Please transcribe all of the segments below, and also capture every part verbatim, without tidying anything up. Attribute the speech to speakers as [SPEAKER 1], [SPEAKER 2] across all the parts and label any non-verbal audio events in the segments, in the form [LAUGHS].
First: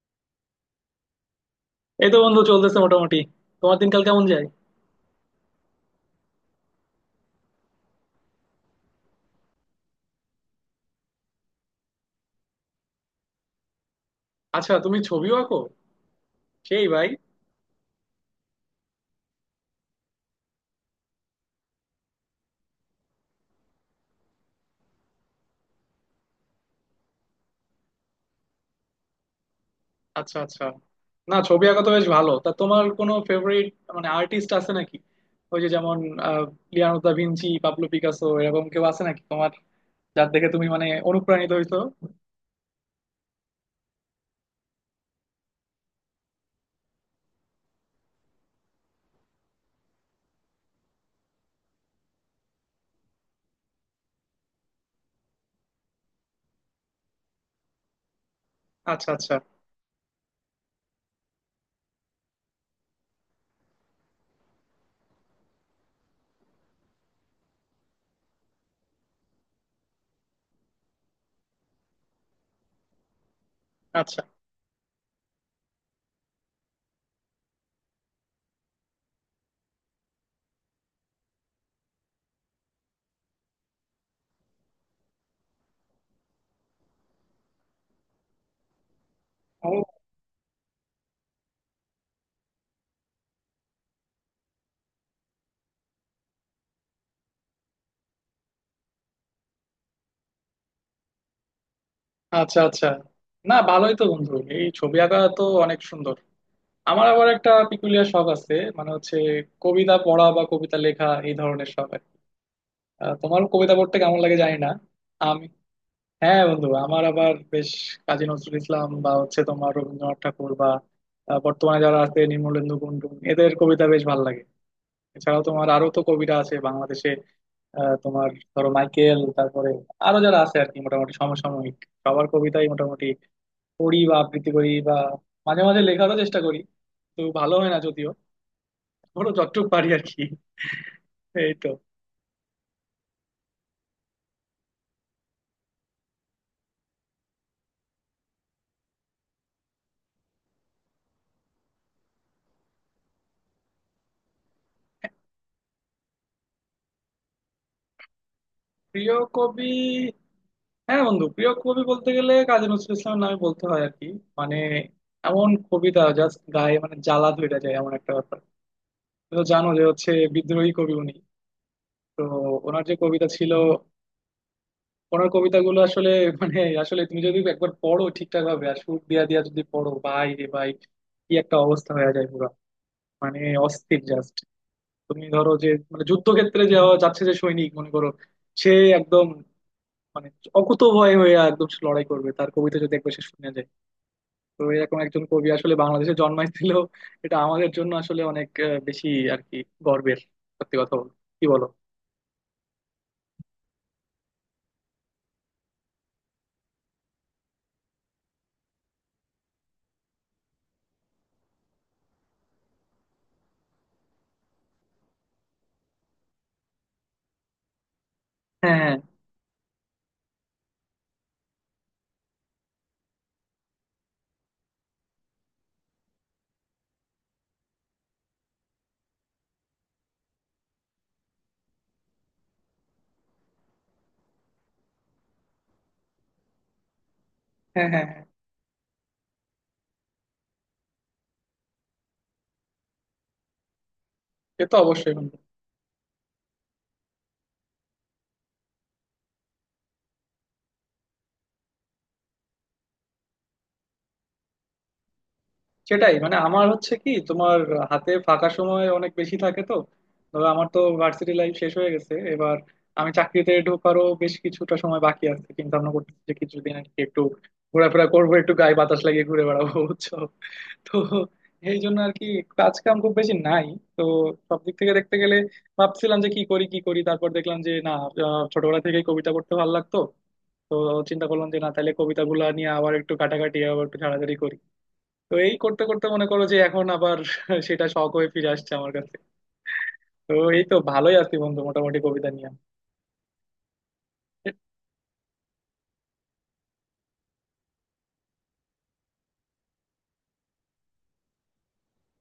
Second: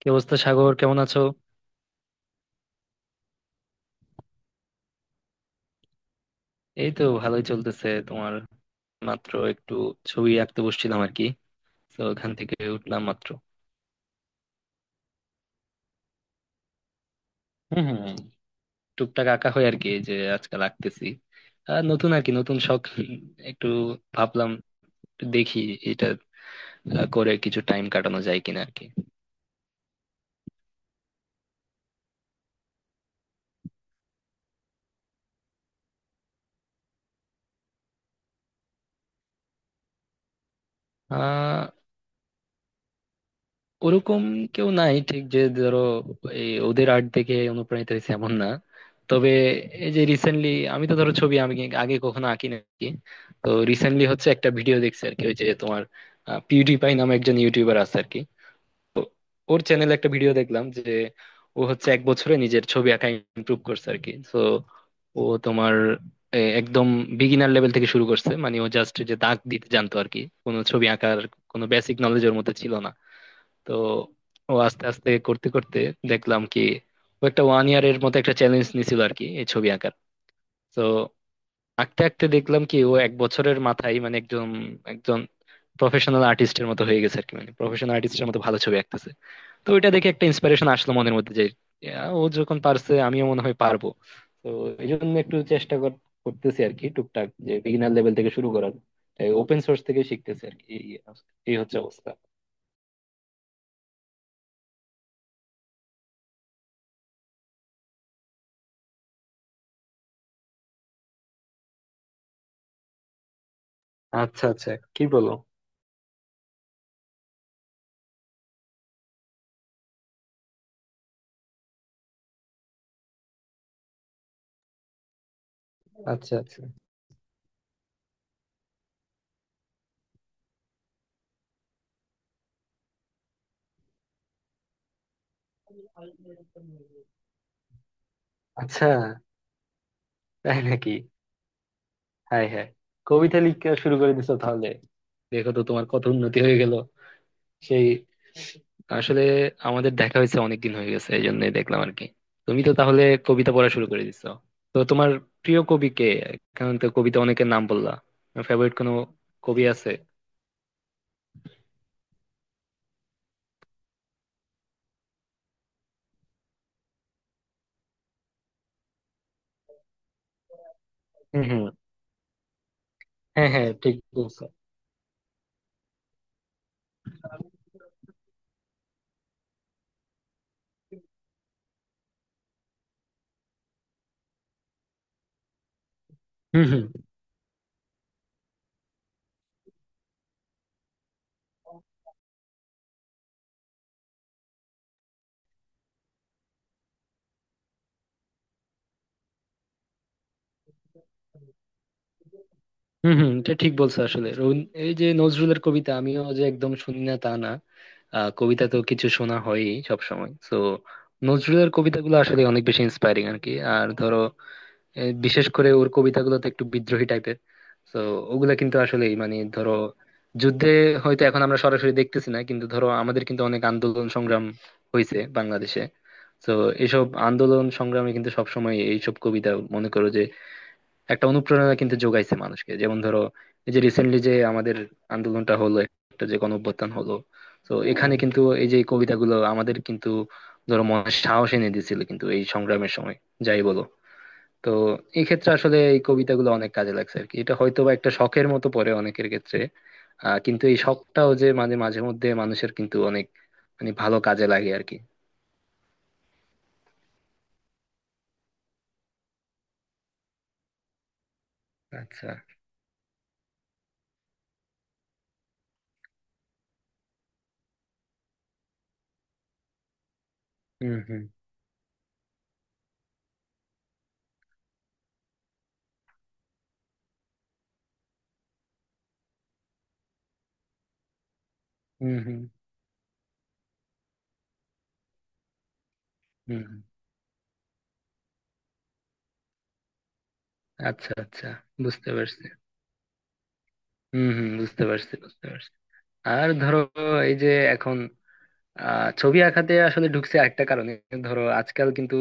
[SPEAKER 1] কি অবস্থা, সাগর? কেমন আছো?
[SPEAKER 2] এই তো বন্ধু চলতেছে মোটামুটি। তোমার দিনকাল কেমন যায়?
[SPEAKER 1] এই তো ভালোই চলতেছে। তোমার? মাত্র একটু ছবি আঁকতে বসছিলাম আর কি। তো ওখান থেকে উঠলাম মাত্র।
[SPEAKER 2] আচ্ছা তুমি ছবিও আঁকো? সেই ভাই।
[SPEAKER 1] হম হম। টুকটাক আঁকা হয় আর কি, এই যে আজকাল আঁকতেছি। আর নতুন, আর কি, নতুন শখ। একটু ভাবলাম, একটু দেখি এটা আহ, করে কিছু টাইম কাটানো যায় কিনা আর কি।
[SPEAKER 2] আচ্ছা আচ্ছা। না ছবি আঁকা তো বেশ ভালো। তা তোমার কোনো ফেভারিট মানে আর্টিস্ট আছে নাকি? ওই যে যেমন আহ Leonardo da Vinci, Pablo Picasso এরকম কেউ আছে নাকি তোমার, যার দেখে তুমি মানে অনুপ্রাণিত
[SPEAKER 1] আহ
[SPEAKER 2] হইতো?
[SPEAKER 1] ওরকম কেউ নাই, ঠিক যে ধরো এই ওদের আর্ট দেখে অনুপ্রাণিত হয়েছে এমন না। তবে এই যে রিসেন্টলি, আমি তো ধরো ছবি আমি আগে কখনো আঁকি না আরকি। তো রিসেন্টলি হচ্ছে একটা ভিডিও দেখছি আর কি, ওই যে তোমার পিউডিপাই নামে একজন ইউটিউবার আছে আর কি। তো
[SPEAKER 2] আচ্ছা আচ্ছা।
[SPEAKER 1] ওর চ্যানেলে একটা ভিডিও দেখলাম যে ও হচ্ছে এক বছরে নিজের ছবি আঁকা ইমপ্রুভ করছে আর কি। তো ও তোমার এ, একদম বিগিনার লেভেল থেকে শুরু করছে। মানে ও জাস্ট যে দাগ দিতে জানতো আর কি, কোনো ছবি আঁকার কোনো বেসিক নলেজ ওর মধ্যে ছিল না। তো
[SPEAKER 2] আচ্ছা।
[SPEAKER 1] ও আস্তে আস্তে করতে করতে দেখলাম কি ও একটা ওয়ান ইয়ারের মতো একটা চ্যালেঞ্জ নিছিল আর কি, এই ছবি আঁকার। তো আঁকতে আঁকতে দেখলাম কি ও এক বছরের মাথায় মানে একজন একজন প্রফেশনাল আর্টিস্টের মতো হয়ে গেছে আর কি। মানে প্রফেশনাল আর্টিস্টের মতো ভালো ছবি আঁকতেছে। তো ওইটা
[SPEAKER 2] ও।
[SPEAKER 1] দেখে একটা ইন্সপিরেশন আসলো মনের মধ্যে যে ইয়া, ও যখন পারছে আমিও মনে হয় পারবো। তো এই জন্য একটু চেষ্টা কর- করতেছি আর কি টুকটাক, যে বিগিনার লেভেল থেকে শুরু করার। ওপেন সোর্স থেকে শিখতেছি আর কি। এই এই হচ্ছে অবস্থা।
[SPEAKER 2] আচ্ছা আচ্ছা। না ভালোই তো বন্ধু, এই ছবি আঁকা তো অনেক সুন্দর। আমার আবার একটা পিকুলিয়ার শখ আছে, মানে হচ্ছে কবিতা পড়া বা কবিতা লেখা এই ধরনের শখ আর কি। আহ, তোমার কবিতা পড়তে কেমন লাগে
[SPEAKER 1] আচ্ছা
[SPEAKER 2] জানি না।
[SPEAKER 1] আচ্ছা। কি বলো?
[SPEAKER 2] আমি, হ্যাঁ বন্ধু আমার আবার বেশ কাজী নজরুল ইসলাম বা হচ্ছে তোমার রবীন্দ্রনাথ ঠাকুর বা আহ, বর্তমানে যারা আছে নির্মলেন্দু গুণটুন এদের কবিতা বেশ ভালো লাগে। এছাড়াও তোমার আরো তো কবিরা
[SPEAKER 1] আচ্ছা
[SPEAKER 2] আছে
[SPEAKER 1] আচ্ছা।
[SPEAKER 2] বাংলাদেশে। আহ, তোমার ধরো মাইকেল, তারপরে আরো যারা আছে আর কি মোটামুটি সমসাময়িক সবার কবিতাই মোটামুটি পড়ি বা আবৃত্তি করি বা মাঝে মাঝে লেখারও চেষ্টা করি। তো ভালো হয় না যদিও।
[SPEAKER 1] আচ্ছা।
[SPEAKER 2] ধরো যতটুকু পারি আর কি।
[SPEAKER 1] তাই নাকি?
[SPEAKER 2] এই তো।
[SPEAKER 1] হাই হাই। কবিতা লিখতে শুরু করে দিছো তাহলে? দেখো তো তোমার কত উন্নতি হয়ে গেল। সেই। আসলে আমাদের দেখা হয়েছে অনেকদিন হয়ে গেছে, এই জন্যই দেখলাম আর কি। তুমি তো তাহলে কবিতা পড়া শুরু করে দিছো। তো তোমার প্রিয় কবি কে? কারণ তো কবিতা অনেকের নাম বললা, ফেভারিট কোনো
[SPEAKER 2] প্রিয়
[SPEAKER 1] কবি
[SPEAKER 2] কবি?
[SPEAKER 1] আছে?
[SPEAKER 2] হ্যাঁ বন্ধু, প্রিয় কবি বলতে গেলে কাজী নজরুল ইসলামের নামে বলতে হয় আর কি। মানে এমন কবিতা জাস্ট গায়ে মানে জ্বালা ধরে যায় এমন একটা ব্যাপার। তুমি তো জানো যে হচ্ছে বিদ্রোহী কবি উনি।
[SPEAKER 1] হুম হুম।
[SPEAKER 2] তো ওনার যে কবিতা
[SPEAKER 1] হ্যাঁ
[SPEAKER 2] ছিল
[SPEAKER 1] হ্যাঁ, ঠিক বলছো।
[SPEAKER 2] ওনার কবিতাগুলো আসলে [LAUGHS] মানে আসলে তুমি যদি একবার পড়ো ঠিকঠাক ভাবে আর সুর দিয়া দিয়া যদি পড়ো ভাই রে ভাই, কি একটা অবস্থা হয়ে যায় পুরো। মানে অস্থির জাস্ট। তুমি ধরো যে মানে যুদ্ধক্ষেত্রে
[SPEAKER 1] হুম হুম।
[SPEAKER 2] যাওয়া যাচ্ছে যে সৈনিক মনে করো, সে একদম মানে অকুত ভয় হয়ে একদম সে লড়াই করবে তার কবিতা যদি একবার সে শুনে যায়। তো এরকম একজন কবি আসলে বাংলাদেশে জন্মাইছিল। এটা আমাদের জন্য আসলে অনেক আহ, বেশি আর কি গর্বের, সত্যি কথা বলতে কি বলো।
[SPEAKER 1] হম হম, এটা ঠিক বলছো। আসলে রবীন- এই যে নজরুলের কবিতা আমিও যে একদম শুনি না তা না। আহ, কবিতা তো কিছু শোনা হয়ই সব সময় তো। নজরুলের কবিতাগুলো আসলে অনেক বেশি ইন্সপায়ারিং আর কি। আর ধরো এ, বিশেষ করে ওর কবিতাগুলো তো একটু বিদ্রোহী টাইপের। তো ওগুলা
[SPEAKER 2] হ্যাঁ
[SPEAKER 1] কিন্তু
[SPEAKER 2] হ্যাঁ
[SPEAKER 1] আসলেই মানে ধরো, যুদ্ধে হয়তো এখন আমরা সরাসরি দেখতেছি না, কিন্তু ধরো আমাদের কিন্তু অনেক আন্দোলন সংগ্রাম হয়েছে বাংলাদেশে। তো এইসব আন্দোলন সংগ্রামে কিন্তু সবসময় এইসব কবিতা, মনে করো, একটা অনুপ্রেরণা কিন্তু যোগাইছে মানুষকে। যেমন ধরো এই যে রিসেন্টলি যে আমাদের আন্দোলনটা হলো, একটা যে গণ অভ্যুত্থান হলো, তো
[SPEAKER 2] হ্যাঁ হ্যাঁ
[SPEAKER 1] এখানে
[SPEAKER 2] হ্যাঁ।
[SPEAKER 1] কিন্তু এই যে কবিতাগুলো আমাদের কিন্তু ধরো মনে সাহস এনে দিয়েছিল কিন্তু এই সংগ্রামের সময়, যাই বলো।
[SPEAKER 2] এ
[SPEAKER 1] তো
[SPEAKER 2] তো অবশ্যই
[SPEAKER 1] এই
[SPEAKER 2] বন্ধু।
[SPEAKER 1] ক্ষেত্রে আসলে এই কবিতাগুলো অনেক কাজে লাগছে আর কি। এটা হয়তো বা একটা শখের মতো পড়ে অনেকের ক্ষেত্রে, আহ কিন্তু এই শখটাও যে মানে মাঝে মধ্যে মানুষের কিন্তু অনেক মানে ভালো কাজে লাগে আর কি।
[SPEAKER 2] সেটাই, মানে আমার হচ্ছে কি তোমার হাতে ফাঁকা সময় অনেক বেশি থাকে তো। ধরো আমার তো ভার্সিটি লাইফ শেষ হয়ে গেছে
[SPEAKER 1] আচ্ছা।
[SPEAKER 2] এবার। আমি চাকরিতে ঢোকারও বেশ কিছুটা সময় বাকি আছে, চিন্তা ভাবনা করতেছি যে কিছুদিন আর কি একটু ঘোরাফেরা করবো, একটু গায়ে বাতাস লাগিয়ে ঘুরে বেড়াবো বুঝছো। তো
[SPEAKER 1] হুম হুম।
[SPEAKER 2] এই জন্য আর কি কাজ কাম খুব বেশি নাই। তো সব দিক থেকে দেখতে গেলে ভাবছিলাম যে কি করি কি করি, তারপর দেখলাম যে না, আহ, ছোটবেলা থেকেই কবিতা করতে ভালো লাগতো। তো চিন্তা করলাম যে না তাহলে
[SPEAKER 1] হুম হুম।
[SPEAKER 2] কবিতাগুলো নিয়ে আবার একটু কাটাকাটি আবার একটু ঝাড়াঝাড়ি করি। তো এই করতে করতে মনে করো যে
[SPEAKER 1] হুম হুম।
[SPEAKER 2] এখন আবার [LAUGHS] সেটা শখ হয়ে ফিরে আসছে আমার কাছে। তো এই তো
[SPEAKER 1] আচ্ছা
[SPEAKER 2] ভালোই আছি
[SPEAKER 1] আচ্ছা,
[SPEAKER 2] বন্ধু মোটামুটি
[SPEAKER 1] বুঝতে
[SPEAKER 2] কবিতা
[SPEAKER 1] পারছি।
[SPEAKER 2] নিয়ে।
[SPEAKER 1] হম হম, বুঝতে পারছি বুঝতে পারছি। আর ধরো এই যে এখন আহ ছবি আঁকাতে আসলে ঢুকছে আরেকটা কারণে। ধরো আজকাল কিন্তু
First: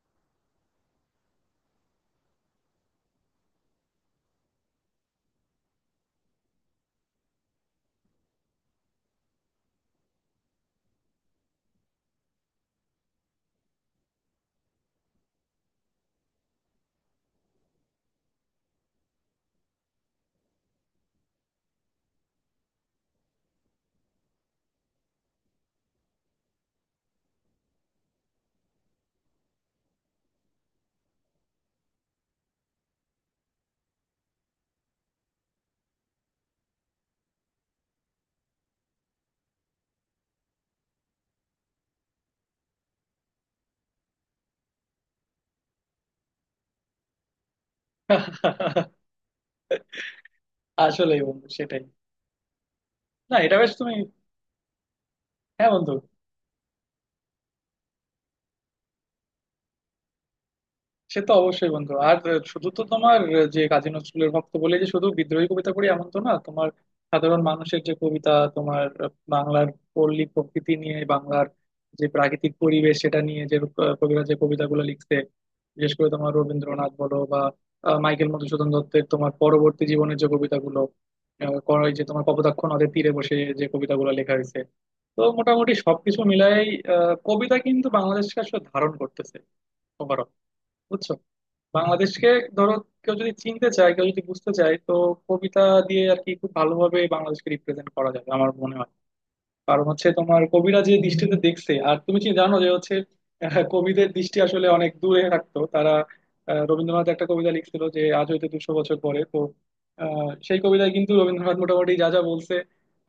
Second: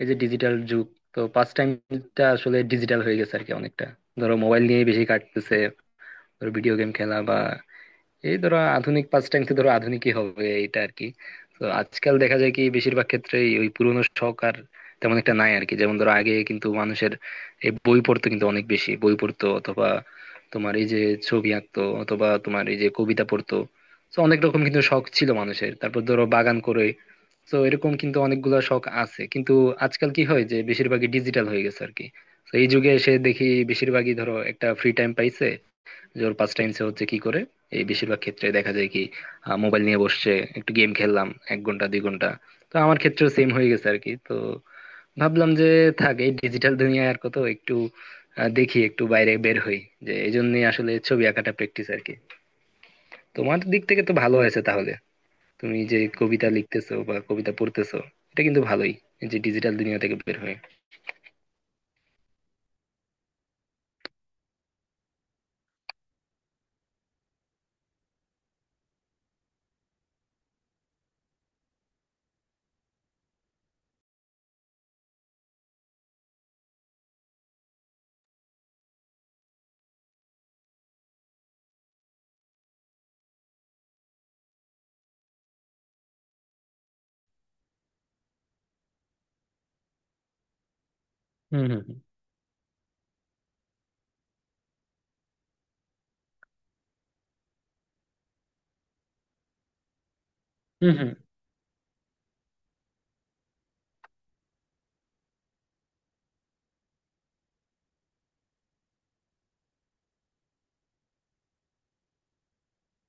[SPEAKER 1] এই যে ডিজিটাল যুগ, তো পাস টাইমটা আসলে ডিজিটাল হয়ে গেছে আর কি অনেকটা। ধরো মোবাইল নিয়ে বেশি কাটতেছে, ধরো ভিডিও গেম খেলা বা এই, ধরো আধুনিক পাঁচ টাইমতে, ধরো আধুনিকই হবে এটা আর কি। তো আজকাল দেখা যায় কি বেশিরভাগ ক্ষেত্রে ওই পুরোনো শখ আর তেমন একটা নাই আর কি। যেমন ধরো আগে কিন্তু মানুষের এই বই পড়তো, কিন্তু অনেক বেশি বই পড়তো, অথবা তোমার এই যে ছবি আঁকতো, অথবা তোমার এই যে কবিতা পড়তো। তো অনেক রকম কিন্তু শখ ছিল মানুষের, তারপর ধরো বাগান করে, তো এরকম কিন্তু অনেকগুলা শখ আছে কিন্তু। আজকাল কি হয় যে বেশিরভাগই ডিজিটাল হয়ে গেছে আর কি। তো এই যুগে এসে দেখি বেশিরভাগই ধরো একটা ফ্রি টাইম পাইছে, যে ওর পাস টাইম সে হচ্ছে কি করে, এই বেশিরভাগ ক্ষেত্রে দেখা যায় কি মোবাইল নিয়ে বসছে। একটু গেম খেললাম এক ঘন্টা দুই ঘন্টা। তো আমার ক্ষেত্রেও সেম হয়ে গেছে আর কি। তো ভাবলাম যে থাক, এই ডিজিটাল দুনিয়ায় আর কত, একটু আহ, দেখি
[SPEAKER 2] [LAUGHS]
[SPEAKER 1] একটু বাইরে বের হই, যে এই জন্যই আসলে
[SPEAKER 2] আসলেই
[SPEAKER 1] ছবি
[SPEAKER 2] বন্ধু
[SPEAKER 1] আঁকাটা
[SPEAKER 2] সেটাই।
[SPEAKER 1] প্র্যাকটিস আর কি।
[SPEAKER 2] না এটা
[SPEAKER 1] তোমার
[SPEAKER 2] বেশ,
[SPEAKER 1] দিক
[SPEAKER 2] তুমি,
[SPEAKER 1] থেকে তো ভালো হয়েছে তাহলে,
[SPEAKER 2] হ্যাঁ
[SPEAKER 1] তুমি
[SPEAKER 2] বন্ধু,
[SPEAKER 1] যে কবিতা লিখতেছো বা কবিতা পড়তেছো, এটা কিন্তু ভালোই, এই যে ডিজিটাল দুনিয়া থেকে বের হয়ে।
[SPEAKER 2] সে তো অবশ্যই বন্ধু। আর শুধু তো তোমার যে কাজী নজরুলের ভক্ত বলে যে শুধু বিদ্রোহী কবিতা পড়ি এমন তো না। তোমার সাধারণ মানুষের যে কবিতা, তোমার বাংলার পল্লী প্রকৃতি নিয়ে, বাংলার যে প্রাকৃতিক পরিবেশ সেটা নিয়ে যে কবিরা যে কবিতাগুলো লিখছে, বিশেষ করে তোমার রবীন্দ্রনাথ বলো বা আহ, মাইকেল মধুসূদন দত্তের তোমার পরবর্তী জীবনের যে কবিতাগুলো, আহ, কর- ওই যে তোমার কপোতাক্ষ নদের তীরে বসে যে কবিতাগুলো লেখা হয়েছে। তো মোটামুটি সবকিছু মিলাই কবিতা কিন্তু বাংলাদেশকে আসলে ধারণ করতেছে ওভারঅল, বুঝছো,
[SPEAKER 1] হুম হুম।
[SPEAKER 2] বাংলাদেশকে। ধরো কেউ যদি চিনতে চায় কেউ যদি বুঝতে চায়, তো কবিতা দিয়ে আর কি খুব ভালোভাবে বাংলাদেশকে রিপ্রেজেন্ট করা যাবে আমার মনে হয়। কারণ হচ্ছে তোমার কবিরা
[SPEAKER 1] হুম
[SPEAKER 2] যে
[SPEAKER 1] হুম।
[SPEAKER 2] দৃষ্টিতে দেখছে, আর তুমি কি জানো যে হচ্ছে আহ, কবিদের দৃষ্টি আসলে অনেক দূরে থাকতো। তারা, আহ, রবীন্দ্রনাথ একটা কবিতা লিখছিল যে আজ হইতে দুশো বছর পরে, তো আহ, সেই কবিতায় কিন্তু রবীন্দ্রনাথ মোটামুটি যা যা বলছে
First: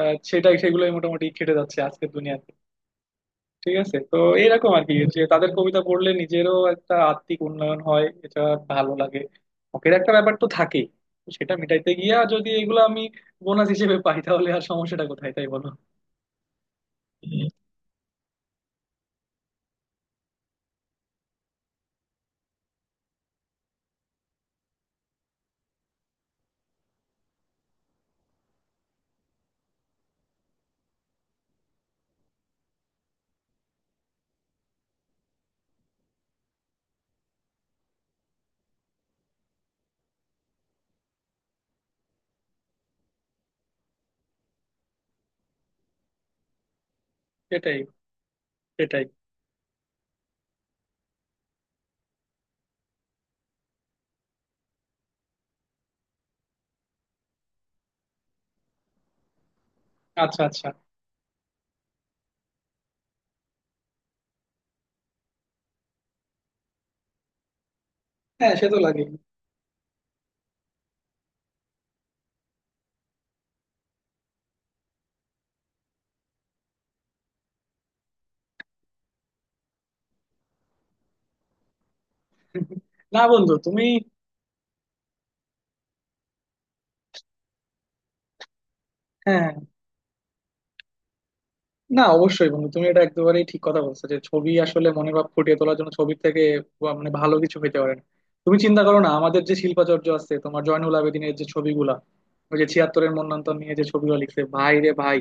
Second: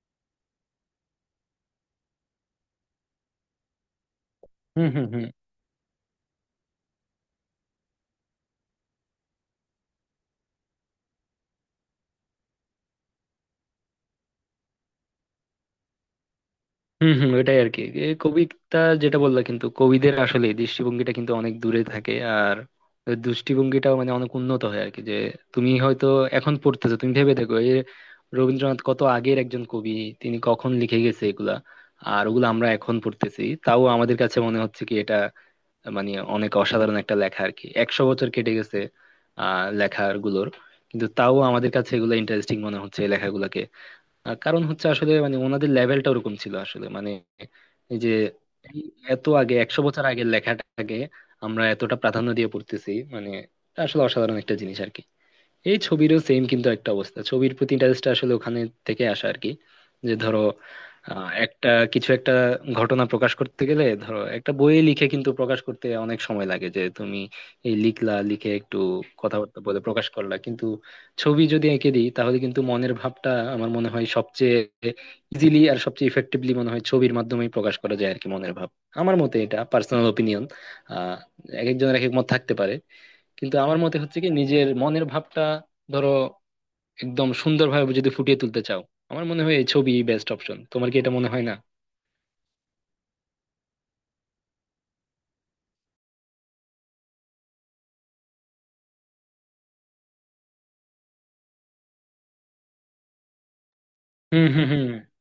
[SPEAKER 2] আহ, সেটাই সেগুলোই মোটামুটি খেটে যাচ্ছে আজকের দুনিয়াতে। ঠিক আছে তো এইরকম আর
[SPEAKER 1] হুম
[SPEAKER 2] কি,
[SPEAKER 1] হুম। হুম
[SPEAKER 2] যে
[SPEAKER 1] হুম।
[SPEAKER 2] তাদের কবিতা পড়লে নিজেরও একটা আত্মিক উন্নয়ন হয়, এটা ভালো লাগে। শখের একটা ব্যাপার তো থাকেই, তো সেটা মেটাইতে গিয়া যদি এগুলো আমি বোনাস হিসেবে পাই, তাহলে আর সমস্যাটা কোথায় তাই বলো।
[SPEAKER 1] হম হম,
[SPEAKER 2] হুম।
[SPEAKER 1] ওটাই আর কি। এ কবিতা যেটা বললা কিন্তু, কবিদের আসলে দৃষ্টিভঙ্গিটা কিন্তু অনেক দূরে থাকে, আর দৃষ্টিভঙ্গিটাও মানে অনেক উন্নত হয় আর কি। যে তুমি হয়তো এখন পড়তেছো, তুমি ভেবে দেখো, এ রবীন্দ্রনাথ কত আগের একজন কবি, তিনি কখন লিখে গেছে এগুলা, আর ওগুলো আমরা এখন পড়তেছি। তাও আমাদের কাছে মনে হচ্ছে কি এটা মানে অনেক অসাধারণ একটা লেখা আর কি, একশো বছর কেটে গেছে আহ লেখার গুলোর। কিন্তু তাও আমাদের কাছে এগুলো ইন্টারেস্টিং মনে হচ্ছে এই লেখাগুলোকে। আহ কারণ হচ্ছে আসলে মানে ওনাদের লেভেলটা ওরকম ছিল আসলে মানে।
[SPEAKER 2] সেটাই।
[SPEAKER 1] এই যে এই
[SPEAKER 2] সেটাই।
[SPEAKER 1] এত আগে একশো বছর আগের লেখাটাকে আমরা এতটা প্রাধান্য দিয়ে পড়তেছি, মানে এটা আসলে অসাধারণ একটা জিনিস আর কি। এই ছবিরও সেম কিন্তু একটা অবস্থা। ছবির প্রতি ইন্টারেস্টটা আসলে ওখানে থেকে আসা আর কি, যে ধরো
[SPEAKER 2] আচ্ছা আচ্ছা।
[SPEAKER 1] আহ, একটা কিছু একটা ঘটনা প্রকাশ করতে গেলে ধরো একটা বইয়ে লিখে কিন্তু প্রকাশ করতে অনেক সময় লাগে। যে তুমি এই লিখলা, লিখে
[SPEAKER 2] হ্যাঁ সে তো
[SPEAKER 1] একটু
[SPEAKER 2] লাগে।
[SPEAKER 1] কথাবার্তা বলে প্রকাশ করলা, কিন্তু ছবি যদি এঁকে দিই তাহলে কিন্তু মনের ভাবটা আমার মনে হয় সবচেয়ে ইজিলি আর সবচেয়ে ইফেক্টিভলি মনে হয় ছবির মাধ্যমেই প্রকাশ করা যায় আর কি, মনের ভাব। আমার মতে এটা পার্সোনাল ওপিনিয়ন। আহ এক একজনের এক এক মত থাকতে পারে,
[SPEAKER 2] না বন্ধু
[SPEAKER 1] কিন্তু আমার
[SPEAKER 2] তুমি,
[SPEAKER 1] মতে হচ্ছে কি নিজের মনের ভাবটা ধরো একদম সুন্দরভাবে যদি ফুটিয়ে তুলতে চাও, আমার মনে
[SPEAKER 2] হ্যাঁ,
[SPEAKER 1] হয় এই ছবি বেস্ট অপশন। তোমার কি এটা মনে হয় না?
[SPEAKER 2] না অবশ্যই বন্ধু তুমি এটা একেবারেই ঠিক কথা বলছো যে ছবি আসলে মনের ভাব ফুটিয়ে তোলার জন্য ছবির থেকে বা মানে ভালো কিছু হইতে পারে না। তুমি চিন্তা করো না, আমাদের যে শিল্পাচার্য আছে তোমার জয়নুল আবেদিনের যে ছবিগুলা, ওই যে ছিয়াত্তরের মন্বন্তর নিয়ে যে ছবিগুলো লিখছে,
[SPEAKER 1] হুম হুম।
[SPEAKER 2] ভাই
[SPEAKER 1] হুম
[SPEAKER 2] রে ভাই,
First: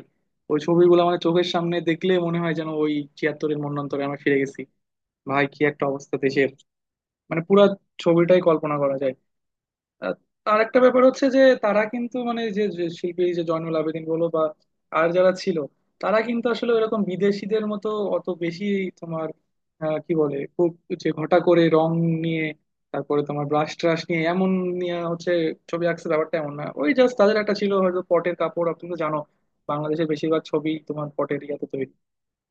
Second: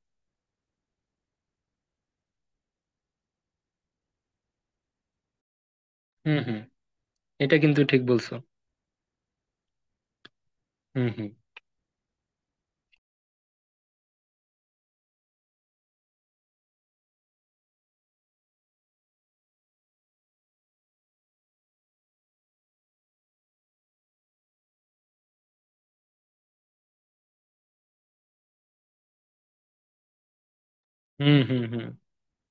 [SPEAKER 2] ওই ছবিগুলো মানে চোখের সামনে দেখলে মনে হয় যেন ওই ছিয়াত্তরের মন্বন্তরে আমরা ফিরে গেছি। ভাই কি একটা অবস্থা
[SPEAKER 1] হুম
[SPEAKER 2] দেশের,
[SPEAKER 1] হুম,
[SPEAKER 2] মানে
[SPEAKER 1] এটা
[SPEAKER 2] পুরা
[SPEAKER 1] কিন্তু ঠিক বলছো।
[SPEAKER 2] ছবিটাই কল্পনা করা যায়। আহ, আর একটা ব্যাপার
[SPEAKER 1] হুম
[SPEAKER 2] হচ্ছে
[SPEAKER 1] হুম।
[SPEAKER 2] যে তারা কিন্তু মানে যে যে শিল্পী, যে জয়নুল আবেদিন বলো বা আর যারা ছিল, তারা কিন্তু আসলে এরকম বিদেশিদের মতো অত বেশি তোমার আহ, কি বলে খুব যে ঘটা করে রং নিয়ে, তারপরে তোমার ব্রাশ ট্রাশ নিয়ে এমন নিয়ে হচ্ছে ছবি আঁকছে ব্যাপারটা এমন না। ওই জাস্ট তাদের একটা ছিল হয়তো পটের কাপড়, আর তুমি তো জানো বাংলাদেশের বেশিরভাগ ছবি তোমার
[SPEAKER 1] হুম
[SPEAKER 2] পটের
[SPEAKER 1] হুম।
[SPEAKER 2] ইয়াতে
[SPEAKER 1] হুম
[SPEAKER 2] তৈরি।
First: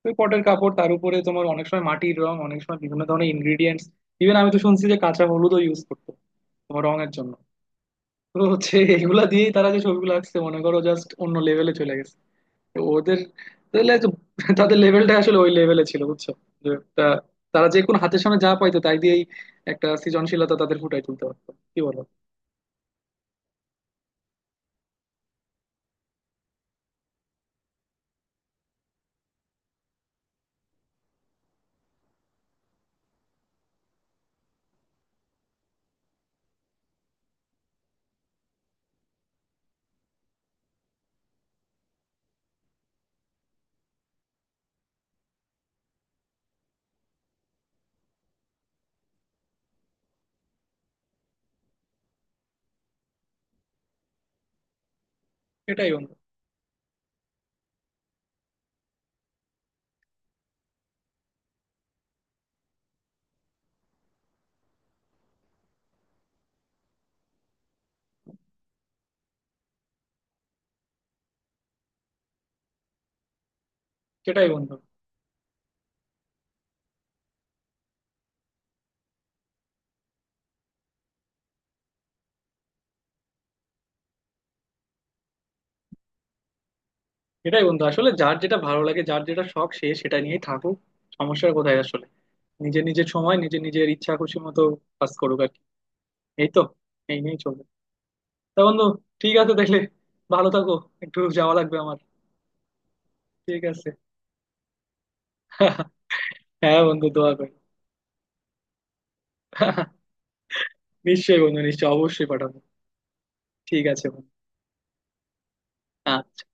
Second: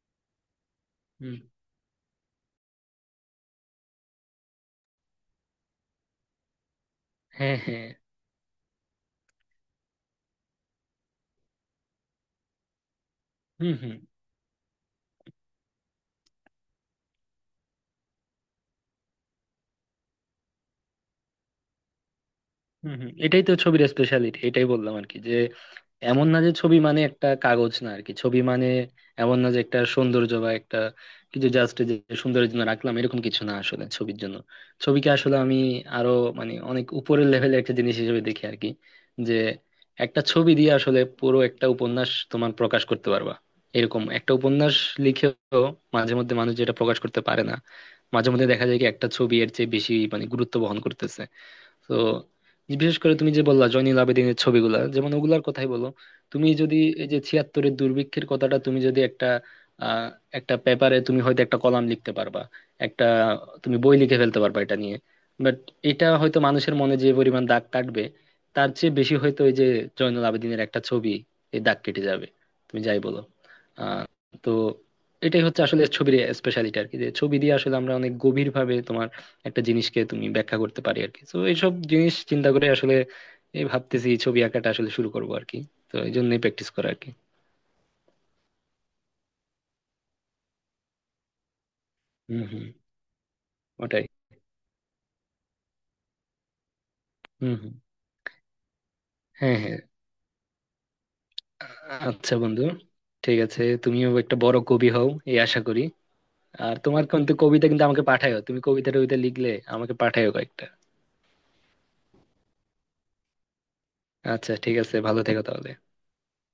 [SPEAKER 2] ওই পটের কাপড় তার উপরে
[SPEAKER 1] হুম।
[SPEAKER 2] তোমার অনেক সময় মাটির রং, অনেক সময় বিভিন্ন ধরনের ইনগ্রিডিয়েন্টস, ইভেন আমি তো শুনছি যে কাঁচা হলুদও ইউজ করতো তোমার রঙের জন্য।
[SPEAKER 1] হ্যাঁ হ্যাঁ।
[SPEAKER 2] তো হচ্ছে এগুলা দিয়েই তারা যে ছবিগুলো আঁকছে মনে করো জাস্ট অন্য লেভেলে চলে গেছে। তো ওদের,
[SPEAKER 1] হুম
[SPEAKER 2] তাহলে
[SPEAKER 1] হুম।
[SPEAKER 2] তো [LAUGHS] তাদের লেভেলটা আসলে ওই লেভেলে ছিল বুঝছো। যে একটা, তারা যে কোনো হাতের সামনে যা পাইতো তাই দিয়েই একটা সৃজনশীলতা তাদের ফুটাই তুলতে পারতো, কি বলো।
[SPEAKER 1] হম হম, এটাই তো ছবির স্পেশালিটি, এটাই বললাম আর কি। যে এমন না যে ছবি মানে একটা কাগজ না আর কি। ছবি মানে, এমন না যে একটা সৌন্দর্য বা একটা কিছু জাস্ট যে সৌন্দর্যের জন্য রাখলাম এরকম কিছু না আসলে ছবির জন্য। ছবিকে আসলে আমি আরো মানে অনেক উপরের লেভেলের একটা জিনিস হিসেবে দেখি আর কি, যে একটা ছবি দিয়ে আসলে পুরো একটা উপন্যাস তোমার প্রকাশ করতে পারবা। এরকম একটা উপন্যাস লিখেও মাঝে মধ্যে মানুষ যেটা প্রকাশ করতে পারে না, মাঝে মধ্যে দেখা যায় কি একটা ছবি এর চেয়ে বেশি মানে গুরুত্ব বহন করতেছে। তো বিশেষ করে তুমি যে বললা জয়নুল আবেদিনের ছবিগুলা, যেমন ওগুলার কথাই বলো।
[SPEAKER 2] এটাই বন্ধু।
[SPEAKER 1] তুমি যদি এই যে ছিয়াত্তরের দুর্ভিক্ষের কথাটা, তুমি যদি একটা আহ একটা পেপারে তুমি হয়তো একটা কলাম লিখতে পারবা, একটা, তুমি বই লিখে ফেলতে পারবা এটা নিয়ে। বাট এটা হয়তো মানুষের মনে যে পরিমাণ দাগ কাটবে, তার চেয়ে বেশি হয়তো ওই যে জয়নুল আবেদিনের একটা ছবি এই দাগ কেটে যাবে, তুমি যাই বলো। আহ
[SPEAKER 2] এটাই
[SPEAKER 1] তো
[SPEAKER 2] বন্ধু।
[SPEAKER 1] এটাই হচ্ছে আসলে ছবির স্পেশালিটি আর কি, যে ছবি দিয়ে আসলে আমরা অনেক গভীর ভাবে তোমার একটা জিনিসকে তুমি ব্যাখ্যা করতে পারি আর কি। তো এইসব জিনিস চিন্তা করে আসলে এই ভাবতেছি ছবি আঁকাটা আসলে শুরু করবো আর কি। তো এই জন্যই প্র্যাকটিস করা আর কি।
[SPEAKER 2] এটাই বন্ধু আসলে যার যেটা ভালো লাগে যার যেটা শখ সে সেটা নিয়েই থাকুক, সমস্যার কোথায় আসলে।
[SPEAKER 1] হম হম,
[SPEAKER 2] নিজের নিজের সময় নিজের নিজের
[SPEAKER 1] ওটাই।
[SPEAKER 2] ইচ্ছা খুশি মতো কাজ করুক আর কি। এই তো, এই নিয়েই
[SPEAKER 1] হম
[SPEAKER 2] চলবে।
[SPEAKER 1] হম।
[SPEAKER 2] তা বন্ধু, ঠিক আছে
[SPEAKER 1] হ্যাঁ
[SPEAKER 2] দেখলে,
[SPEAKER 1] হ্যাঁ।
[SPEAKER 2] ভালো থাকো, একটু যাওয়া লাগবে আমার।
[SPEAKER 1] আ- আচ্ছা বন্ধু, ঠিক
[SPEAKER 2] ঠিক
[SPEAKER 1] আছে।
[SPEAKER 2] আছে।
[SPEAKER 1] তুমিও একটা বড় কবি হও, এই আশা করি।
[SPEAKER 2] [LAUGHS]
[SPEAKER 1] আর
[SPEAKER 2] হ্যাঁ
[SPEAKER 1] তোমার
[SPEAKER 2] বন্ধু দোয়া
[SPEAKER 1] কিন্তু
[SPEAKER 2] করি।
[SPEAKER 1] কবিতা কিন্তু আমাকে পাঠায়ো, তুমি কবিতা টবিতা লিখলে আমাকে
[SPEAKER 2] [LAUGHS]
[SPEAKER 1] পাঠায়ো কয়েকটা।
[SPEAKER 2] নিশ্চয়ই বন্ধু নিশ্চয়ই, অবশ্যই পাঠাবো। ঠিক আছে বন্ধু।
[SPEAKER 1] আচ্ছা ঠিক আছে, ভালো থেকো তাহলে।
[SPEAKER 2] আচ্ছা।